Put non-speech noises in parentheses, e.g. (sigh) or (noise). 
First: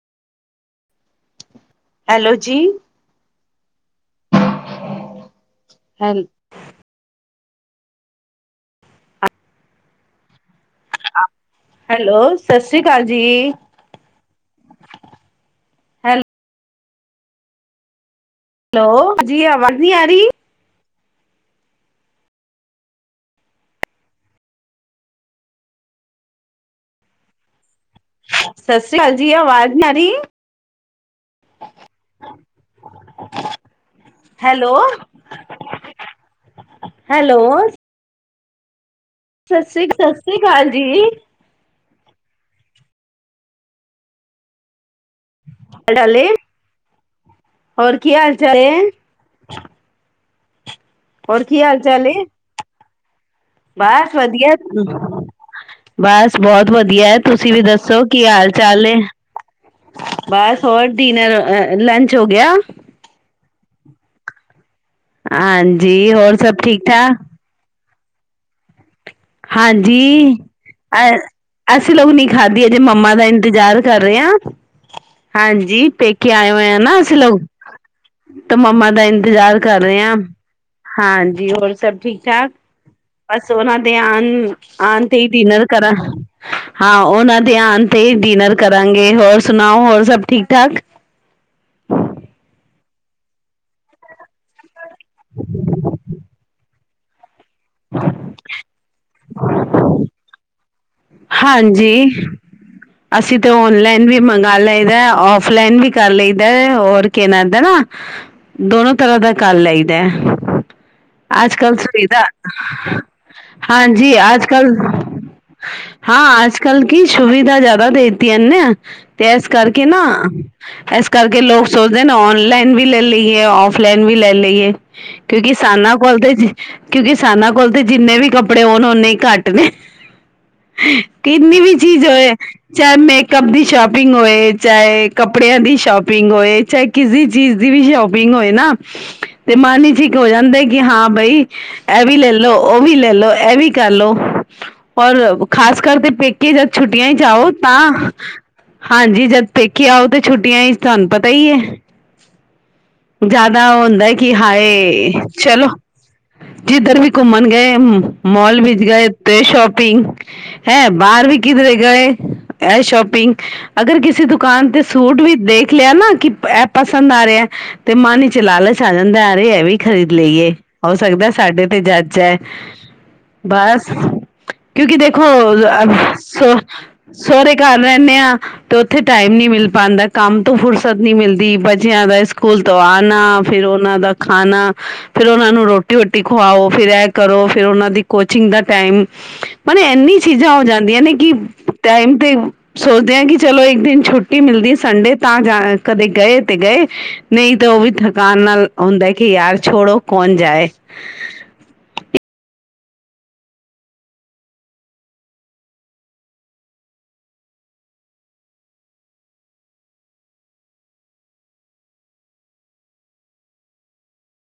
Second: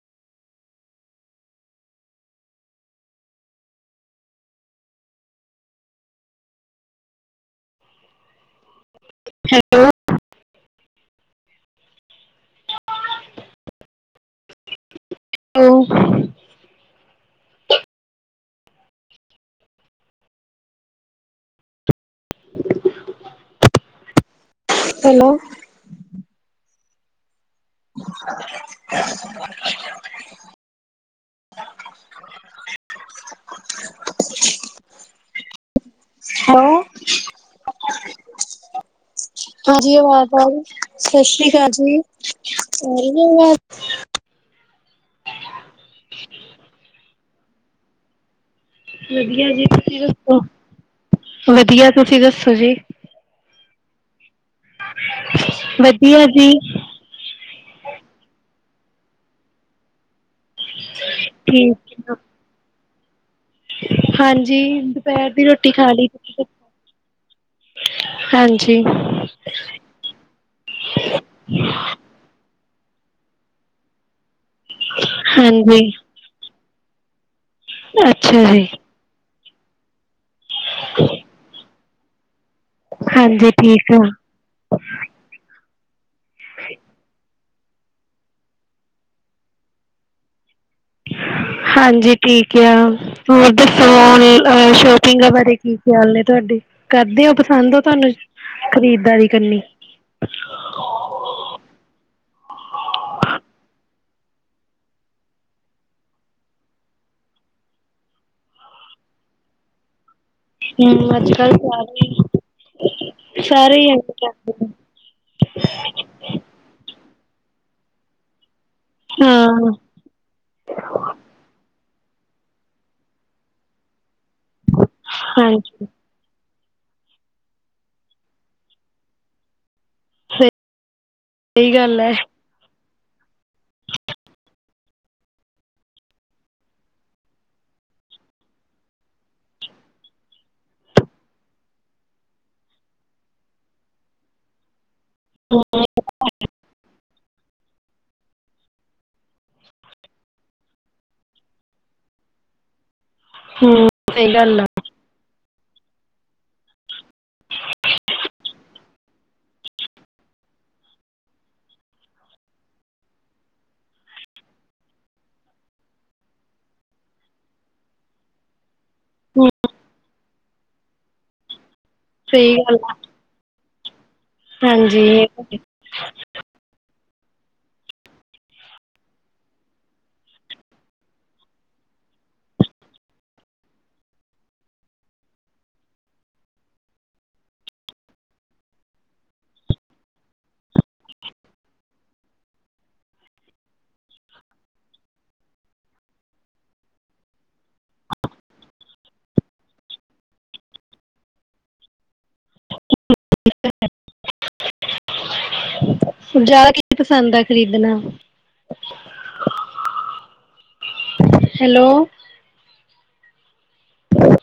Hello ਜੀ ਹੈ hello hello ਸਤਿ ਸ੍ਰੀ ਅਕਾਲ ਜੀ ਹੈਲੋ ਹੈਲੋ ਜੀ ਆਵਾਜ਼ ਨਹੀਂ ਆ ਰਹੀ ਹੈਲੋ ਸਤਿ ਸ੍ਰੀ ਅਕਾਲ ਜੀ ਆਵਾਜ਼ ਨਹੀਂ ਆ ਰਹੀ ਹੈਲੋ ਹੈਲੋ ਸਤਿ ਸ੍ਰੀ ਹਾਂਜੀ ਸਤਿ ਅਵਾਜ਼ ਸ੍ਰੀ ਆ ਅਕਾਲ ਜੀ ਸਤਿ ਸ੍ਰੀ ਅਕਾਲ ਜੀ (unintelligible) ਆ ਰਹੀ ਹੈ ਅਵਾਜ਼ ਡਾਲੇ ਹੋਰ ਕੀ ਹਾਲ (unintelligible) ਵਧੀਆ ਜੀ ਤੁਸੀਂ? ਆਹ ਹੋਰ (unintelligible) (unintelligible) ਕੀ ਹਾਲ ਵਧੀਆ ਚਾਲ ਏ ਤੁਸੀਂ ਦੱਸੋ ਜੀ ਬਸ ਵਧੀਆ ਵਧੀਆ ਬਸ ਜੀ ਬਹੁਤ ਵਧੀਆ ਤੁ ਤੁਸੀਂ ਵੀ ਦੱਸੋ ਕੀ ਹਾਲ ਚਾਲ ਏ ਬਸ ਹੋਰ ਡਿਨਰ ਆ ਠੀਕ ਲੰਚ ਹੋ ਗਿਆ। ਹਾਂਜੀ। ਦੁਪਹਿਰ ਦੀ ਰੋਟੀ ਖਾ ਲਈ ਹਾਂਜੀ ਹੋਰ ਸਭ ਠੀਕ ਠਾਕ ਹਾਂਜੀ। ਹਾਂਜੀ ਅ ਅਸੀਂ ਲੋਕ ਨਹੀਂ ਖਾਧ ਦੀ ਅਜੇ ਮੰਮਾ ਦਾ ਇੰਤਜ਼ਾਰ ਕਰ ਰਹੇ ਆ। ਹਾਂਜੀ ਪੇਕੇ ਆਏ ਹੋਏ ਆ ਨਾ ਅਸੀ ਲ ਅੱਛਾ ਤੇ ਜੀ ਮੰਮਾ ਦਾ ਇੰਤਜ਼ਾਰ ਕਰ ਰਹੇ ਆ ਹਾਂਜੀ ਹੋਰ ਸਭ ਠੀਕ ਠਾਕ ਹਾਂਜੀ ਠੀਕ ਆ ਆਉਣ ਆਉਣ ਤੇ ਡਿਨਰ ਕਰ ਹਾਂ ਉਹਨਾਂ ਧਿਆਨ ਤੇ ਡਿਨਰ ਕਰਾਂਗੇ ਹੋਰ ਸੁਣਾਓ ਹੋਰ ਸਭ ਠੀਕ ਠਾਕ ਹਾਂਜੀ ਠੀਕ ਆ ਹੋਰ ਦੱਸੋ ਸ਼ੋਪਿੰਗ ਬਾਰੇ ਕੀ ਖਿਆਲ ਨੇ ਤੁਹਾਡੇ ਕਰਦੇ ਹੋ ਪਸੰਦ ਹੋ ਤੁਹਾਨੂੰ ਖਰੀਦਦਾਰੀ ਕਰਨੀ ਹ ਹਾਂਜੀ ਅਸੀਂ ਤੇ ਓਨਲਾਈਨ ਵੀ ਮੰਗਵਾ ਲਈਦਾ ਔਫਲਾਈਨ ਵੀ ਕਰ ਲਈਦਾ ਰ ਕ ਨਾ ਦੋਨੋ ਤਰ੍ਹਾਂ ਦਾ ਕਰ ਲਈਦਾ ਹੈ ਅੱਜ ਕੱਲ ਸੁਵੀਧਾ ਸਾਰੇ ਹੀ ਹਾਂਜੀ ਅੱਜ ਕੱਲ ਹਾਂ ਅੱਜ ਕੱਲ ਕੀ ਸੁਵਿਧਾ ਜ਼ਿਆਦਾ ਦੇਤੀ ਹਨ ਨਾ ਤੇ ਇਸ ਹਾਂ ਕਰਕੇ ਨਾ ਇਸ ਕਰਕੇ ਲੋਕ ਸੋਚ ਨ ਔਨਲਾਈਨ ਵੀ ਲੈ ਲਈ ਹੈ ਔਫਲਾਈਨ ਵੀ ਲੈ ਲਈਏ ਕਿਉਂਕਿ ਹਾਂਜੀ ਸਾਨਾਂ ਕੋਲ ਤਾਂ ਕਿਉਂਕਿ ਸਾਨਾਂ ਕੋਲ ਤਾਂ ਜਿੰਨੇ ਵੀ ਕੱਪੜੇ ਹੋਣ ਓਨੇ ਘੱਟ ਨੇ ਹਾਂ ਕਿਨੀ ਸਹੀ ਵੀ ਗੱਲ ਚੀਜ਼ ਹੋ ਹੈ ਚਾਹੇ ਮੇਕਅਪ ਦੀ ਸ਼ੋਪਿੰਗ ਹੋਏ ਚਾਹੇ ਕੱਪੜਿਆਂ ਦੀ ਸ਼ੋਪਿੰਗ ਹੋਏ ਚਾਹੇ ਕਿਸੇ ਚੀਜ਼ ਦੀ ਵੀ ਸ਼ੋਪਿੰਗ ਹੋਏ ਨਾ ਤੇ ਮਨ ਹੀ ਠੀਕ ਹੋ ਜਾਂਦਾ ਕਿ ਹਾਂ ਬਾਈ ਇਹ ਵੀ ਲੈਲੋ ਵੀ ਲੈਲੋ ਇਹ ਵੀ ਕਰਲੋ ਔਰ ਖਾਸ ਕਰਕੇ ਪੇਕੇ ਜਦ ਛੁੱਟੀਆਂ ਹੀ ਜਾਓ ਤਾਂ ਹਾਂਜੀ ਜਦ ਦੇੇਖੀ ਆਉ ਤੇ ਛੁੱਟੀਆਂ ਹੀ ਤੁਹਾਨੂੰ ਪਤਾ ਹੀ ਹੈ ਜਿਆਦਾ ਉਹ ਹਮ ਹੁੰਦਾ ਕਿ ਸਹੀ ਗੱਲ ਆ ਹਾਏ ਚਲੋ ਜਿੱਧਰ ਵੀ ਘੁੰਮਣ ਗਏ ਮੋਲ ਵਿੱਚ ਗਏ ਤੇ ਸ਼ੋਪਿੰਗ ਹੈ ਬਾਹਰ ਵੀ ਕਿਧਰੇ ਗਏ ਇਹ ਸ਼ੋਪਿੰਗ ਅਗਰ ਕਿਸੇ ਦੁਕਾਨ ਤੇ ਸੂਟ ਵੀ ਦੇਖ ਲਿਆ ਨਾ ਕਿ ਇਹ ਪਸੰਦ ਆ ਰਿਹਾ ਤੇ ਮਨ ਹੀ ਚਲਾ ਲ ਪਸੰਦ ਆ ਜੇ ਹੂੰ ਇਹ ਵੀ ਖਰੀਦ ਲਈਏ ਹੋ ਸਕਦਾ ਸਾਡੇ ਤੇ ਜਾੱਚ ਏ ਸਹੀ ਗੱਲ ਆ। ਬਸ ਹ ਹਾਂਜੀ (inaudible) ਸੋਹੁਰ ਘਰ ਰਹਿੰਦੇ ਆ ਤੇ ਉਥੇ ਟਾਈਮ ਨੀ ਮਿਲ ਪਾਉਦਾ ਕੰਮ ਤੋਂ ਫੁਰਸਤ ਨੀ ਮਿਲਦੀ ਬੱਚਿਆਂ ਦਾ ਸਕੂਲ ਤੋਂ ਆਣਾ ਫਿਰ ਉਹਨਾਂ ਦਾ ਖਾਣਾ ਫੇਰ ਉਹਨਾ ਨੂੰ ਰੋਟੀ ਵੋਟੀ ਖਵਾਓ ਫਿਰ ਇਹ ਕਰੋ ਫਿਰ ਉਹਨਾਂ ਦੀ ਕੋਚਿੰਗ ਦਾ ਟਾਈਮ ਮ ਇਨੀ ਚੀਜ਼ਾਂ ਹੋ ਜਾਂਦੀਆਂ ਨੇ ਕਿ ਟਾਈਮ ਤੇ ਸੋਚਦੇ ਆ ਕਿ ਚਲੋ ਇੱਕ ਦਿਨ ਛੁੱਟੀ ਮਿਲਦੀ ਸੰਡੇ ਤਾਂ ਜਾ ਕਦੇ ਗਏ ਤੇ ਗਏ ਨਹੀਂ ਤਾਂ ਉਹ ਵੀ ਥਕਾਨ ਨਾਲ ਹੁੰਦਾ ਕਿ ਯਾਰ ਛੋੜੋ ਕੌਣ ਜਾਏ ਜ਼ਿਆਦਾ ਕੀ ਪਸੰਦ ਆ ਖਰੀਦਣਾ ਹੈਲੋ